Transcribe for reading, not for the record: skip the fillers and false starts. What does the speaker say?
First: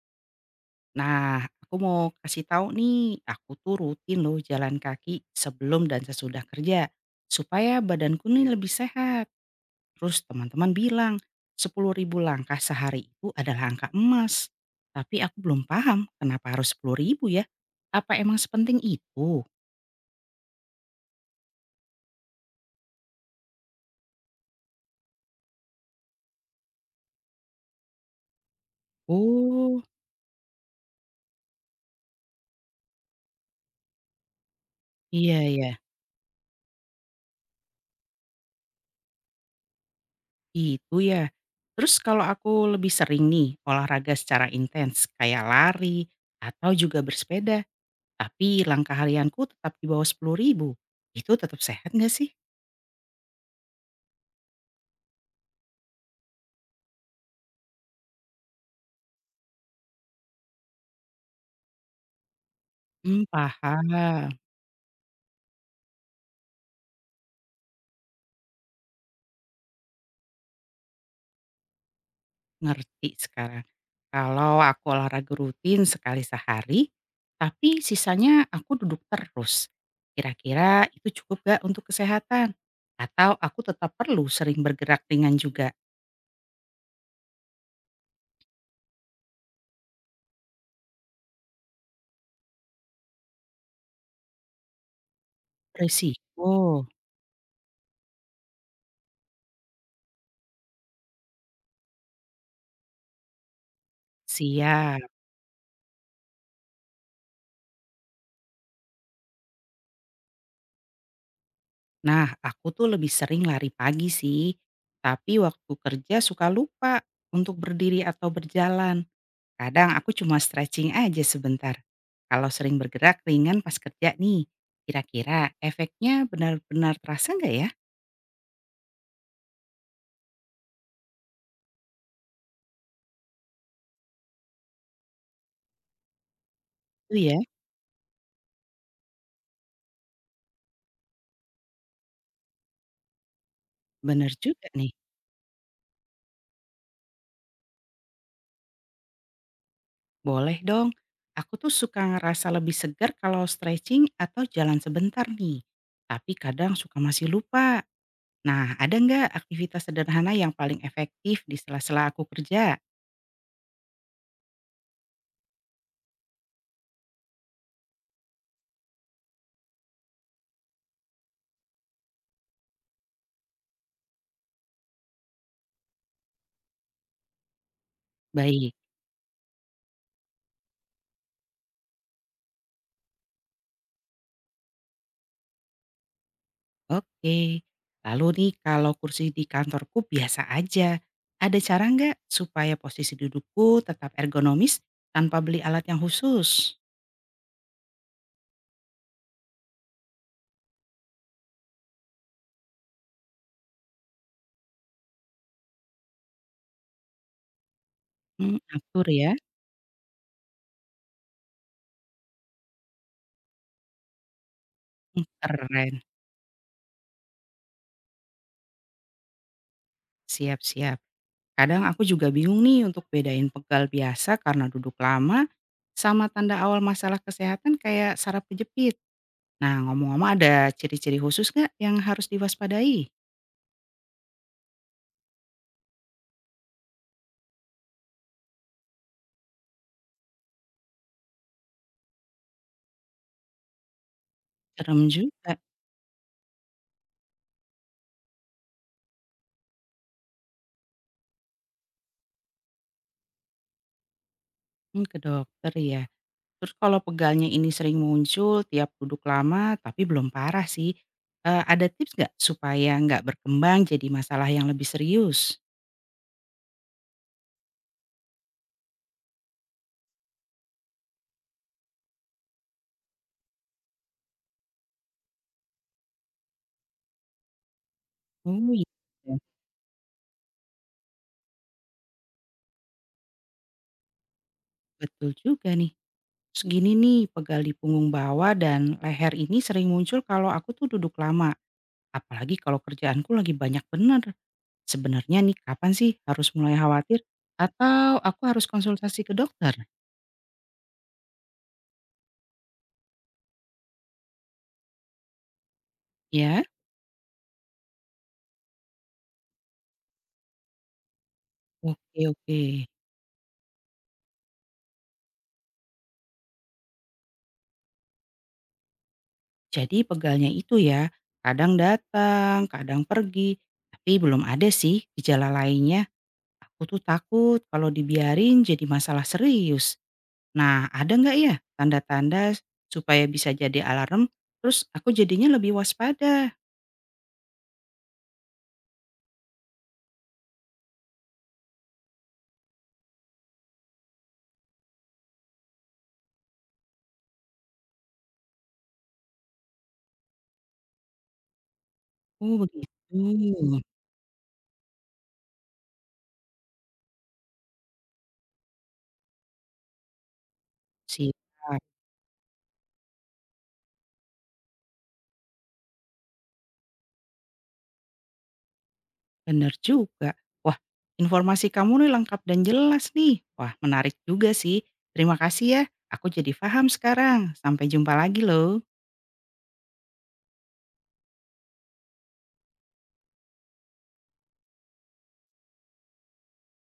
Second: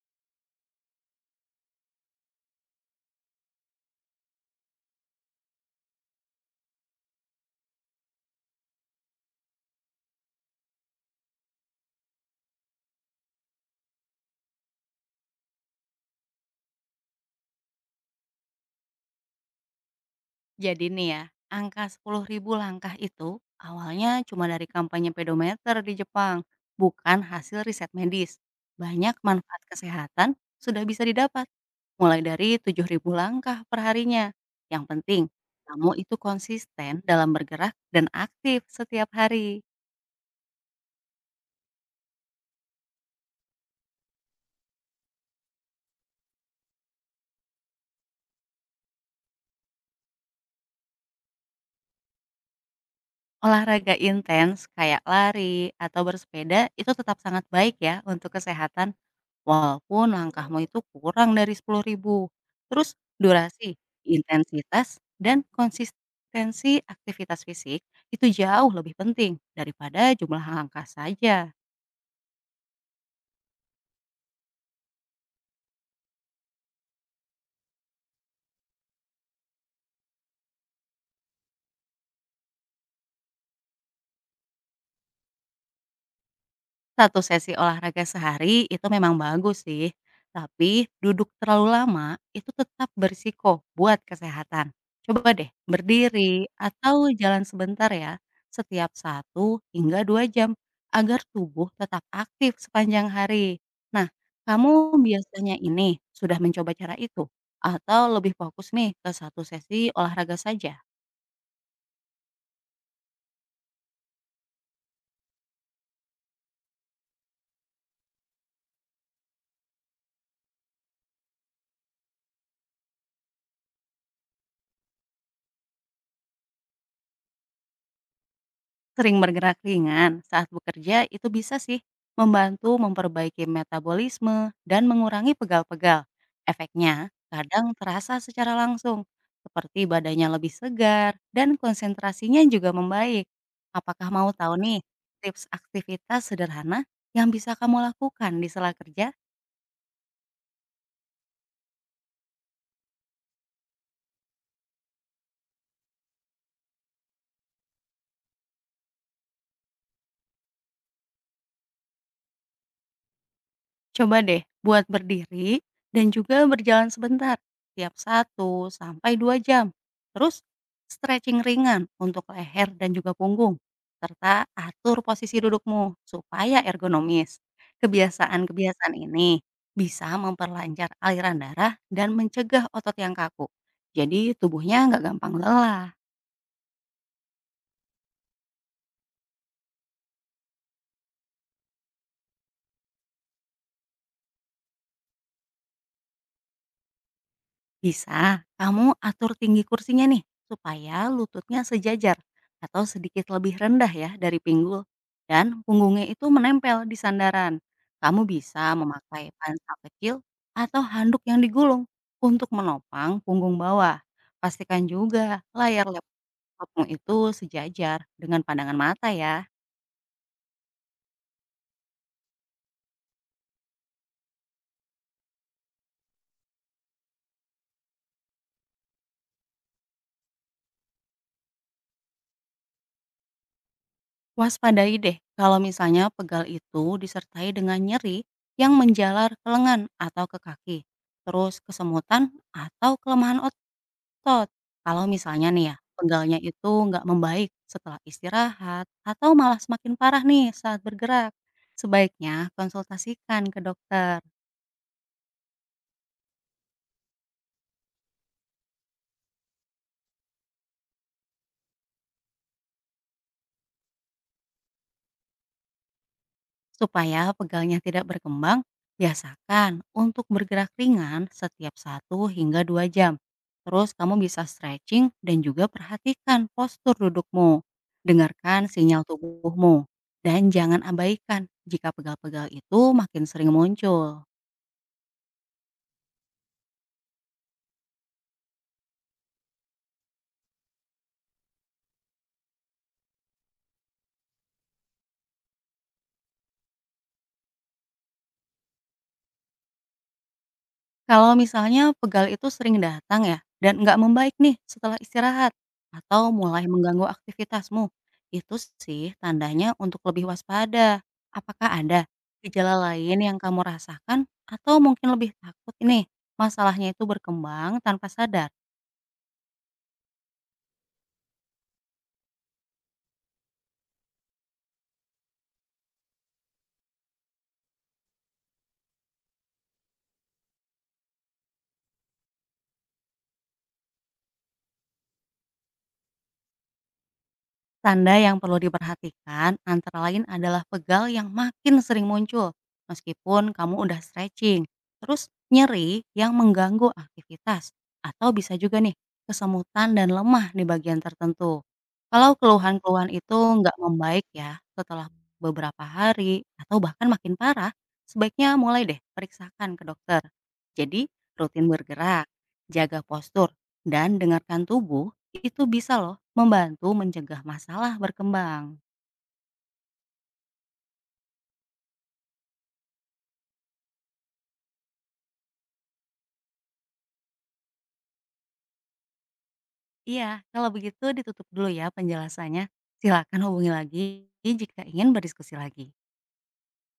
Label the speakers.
Speaker 1: Nah, aku mau kasih tahu nih, aku tuh rutin loh jalan kaki sebelum dan sesudah kerja supaya badanku nih lebih sehat. Terus teman-teman bilang 10.000 langkah sehari itu adalah angka emas. Tapi aku belum paham kenapa harus 10.000 ya? Apa emang sepenting itu?
Speaker 2: Jadi nih ya, angka 10.000 langkah itu awalnya cuma dari kampanye pedometer di Jepang, bukan hasil riset medis. Banyak manfaat
Speaker 1: Oh,
Speaker 2: kesehatan sudah bisa didapat, mulai dari 7.000 langkah perharinya. Yang penting,
Speaker 1: iya ya,
Speaker 2: kamu itu konsisten dalam bergerak dan aktif setiap hari.
Speaker 1: itu ya. Terus kalau aku lebih sering nih olahraga secara intens kayak lari atau juga bersepeda. Tapi langkah harianku tetap di bawah 10.000. Itu tetap sehat nggak sih?
Speaker 2: Olahraga intens kayak lari atau bersepeda itu tetap sangat baik ya untuk kesehatan. Walaupun langkahmu itu kurang dari 10.000, terus durasi,
Speaker 1: Paham,
Speaker 2: intensitas, dan konsistensi aktivitas fisik itu jauh lebih penting daripada jumlah langkah saja.
Speaker 1: ngerti sekarang. Kalau aku olahraga rutin sekali sehari, tapi sisanya aku duduk terus, kira-kira itu cukup nggak untuk kesehatan? Atau aku tetap perlu sering bergerak ringan juga?
Speaker 2: Satu sesi olahraga sehari itu memang bagus sih, tapi duduk terlalu lama itu tetap berisiko buat kesehatan. Coba deh berdiri
Speaker 1: Resiko.
Speaker 2: atau jalan sebentar ya, setiap satu hingga 2 jam agar tubuh tetap aktif sepanjang hari. Nah, kamu
Speaker 1: Siap.
Speaker 2: biasanya ini sudah mencoba cara itu? Atau lebih fokus nih ke satu sesi olahraga saja?
Speaker 1: Nah, aku tuh lebih sering lari pagi sih, tapi waktu kerja suka lupa untuk berdiri atau berjalan. Kadang aku cuma stretching aja sebentar. Kalau sering bergerak ringan pas kerja nih, kira-kira efeknya benar-benar terasa nggak ya?
Speaker 2: Sering bergerak ringan saat bekerja itu bisa sih membantu memperbaiki metabolisme dan mengurangi pegal-pegal. Efeknya
Speaker 1: Iya,
Speaker 2: kadang terasa secara langsung, seperti badannya lebih segar dan konsentrasinya juga membaik. Apakah mau
Speaker 1: benar
Speaker 2: tahu
Speaker 1: juga
Speaker 2: nih
Speaker 1: nih,
Speaker 2: tips aktivitas sederhana yang bisa kamu lakukan di sela kerja?
Speaker 1: boleh dong. Aku tuh suka ngerasa lebih segar kalau stretching atau jalan sebentar nih. Tapi kadang suka masih lupa. Nah, ada nggak aktivitas sederhana yang paling efektif di sela-sela aku kerja?
Speaker 2: Coba deh buat berdiri dan juga berjalan sebentar, tiap satu sampai 2 jam. Terus stretching ringan untuk leher dan juga punggung, serta atur posisi dudukmu supaya ergonomis.
Speaker 1: Baik.
Speaker 2: Kebiasaan-kebiasaan ini bisa memperlancar aliran darah dan mencegah otot yang kaku. Jadi tubuhnya nggak gampang lelah.
Speaker 1: Oke, lalu nih kalau kursi di kantorku biasa aja, ada cara nggak supaya posisi dudukku tetap ergonomis tanpa beli alat yang khusus?
Speaker 2: Bisa, kamu atur tinggi kursinya nih, supaya lututnya sejajar atau sedikit lebih rendah ya dari pinggul. Dan punggungnya itu menempel di sandaran. Kamu
Speaker 1: Hmm,
Speaker 2: bisa
Speaker 1: atur ya.
Speaker 2: memakai pansel kecil atau handuk yang digulung untuk menopang punggung bawah. Pastikan
Speaker 1: Hmm,
Speaker 2: juga layar
Speaker 1: keren.
Speaker 2: laptopmu itu sejajar dengan pandangan mata ya.
Speaker 1: Siap-siap. Kadang aku juga bingung nih untuk bedain pegal biasa karena duduk lama sama tanda awal masalah kesehatan kayak saraf kejepit. Nah ngomong-ngomong ada ciri-ciri khusus nggak yang harus diwaspadai?
Speaker 2: Waspadai deh kalau misalnya pegal itu disertai dengan nyeri yang menjalar ke lengan atau ke kaki, terus kesemutan atau kelemahan otot. Kalau
Speaker 1: Serem
Speaker 2: misalnya
Speaker 1: juga.
Speaker 2: nih ya, pegalnya itu nggak membaik setelah istirahat atau malah semakin parah nih saat bergerak. Sebaiknya konsultasikan ke dokter.
Speaker 1: Hmm, ke dokter ya. Terus kalau pegalnya ini sering muncul tiap duduk lama tapi belum parah sih, ada tips nggak supaya nggak berkembang jadi masalah yang lebih serius?
Speaker 2: Supaya pegalnya tidak berkembang, biasakan untuk bergerak ringan setiap satu hingga 2 jam. Terus kamu bisa stretching dan juga perhatikan postur dudukmu. Dengarkan
Speaker 1: Oh iya
Speaker 2: sinyal
Speaker 1: ya,
Speaker 2: tubuhmu. Dan jangan abaikan jika pegal-pegal itu makin sering muncul.
Speaker 1: betul juga nih. Segini nih, pegal di punggung bawah dan leher ini sering muncul kalau aku tuh duduk lama, apalagi kalau kerjaanku lagi banyak bener. Sebenarnya nih kapan sih harus mulai khawatir? Atau aku harus konsultasi ke dokter?
Speaker 2: Kalau misalnya pegal itu sering datang ya, dan nggak membaik nih setelah istirahat, atau
Speaker 1: Ya?
Speaker 2: mulai mengganggu aktivitasmu, itu sih tandanya untuk lebih waspada. Apakah ada
Speaker 1: Oke oke.
Speaker 2: gejala lain yang kamu rasakan atau mungkin lebih takut ini masalahnya itu berkembang tanpa sadar?
Speaker 1: Jadi pegalnya itu ya, kadang datang, kadang pergi, tapi belum ada sih gejala lainnya. Aku tuh takut kalau dibiarin jadi masalah serius. Nah, ada nggak ya tanda-tanda supaya bisa jadi alarm, terus aku jadinya lebih waspada?
Speaker 2: Tanda yang perlu diperhatikan antara lain adalah pegal yang makin sering muncul meskipun kamu udah stretching, terus nyeri yang mengganggu aktivitas, atau bisa juga nih kesemutan dan lemah di bagian tertentu. Kalau
Speaker 1: Oh begitu,
Speaker 2: keluhan-keluhan itu nggak membaik ya setelah beberapa hari atau bahkan makin parah, sebaiknya mulai deh periksakan ke dokter. Jadi
Speaker 1: siap,
Speaker 2: rutin bergerak, jaga postur, dan dengarkan tubuh itu bisa loh membantu mencegah masalah berkembang.
Speaker 1: bener juga. Wah, informasi kamu nih lengkap dan jelas nih. Wah menarik juga sih. Terima kasih ya, aku jadi paham sekarang. Sampai jumpa lagi loh.
Speaker 2: Iya, kalau begitu ditutup dulu ya penjelasannya. Silakan hubungi lagi jika ingin berdiskusi lagi.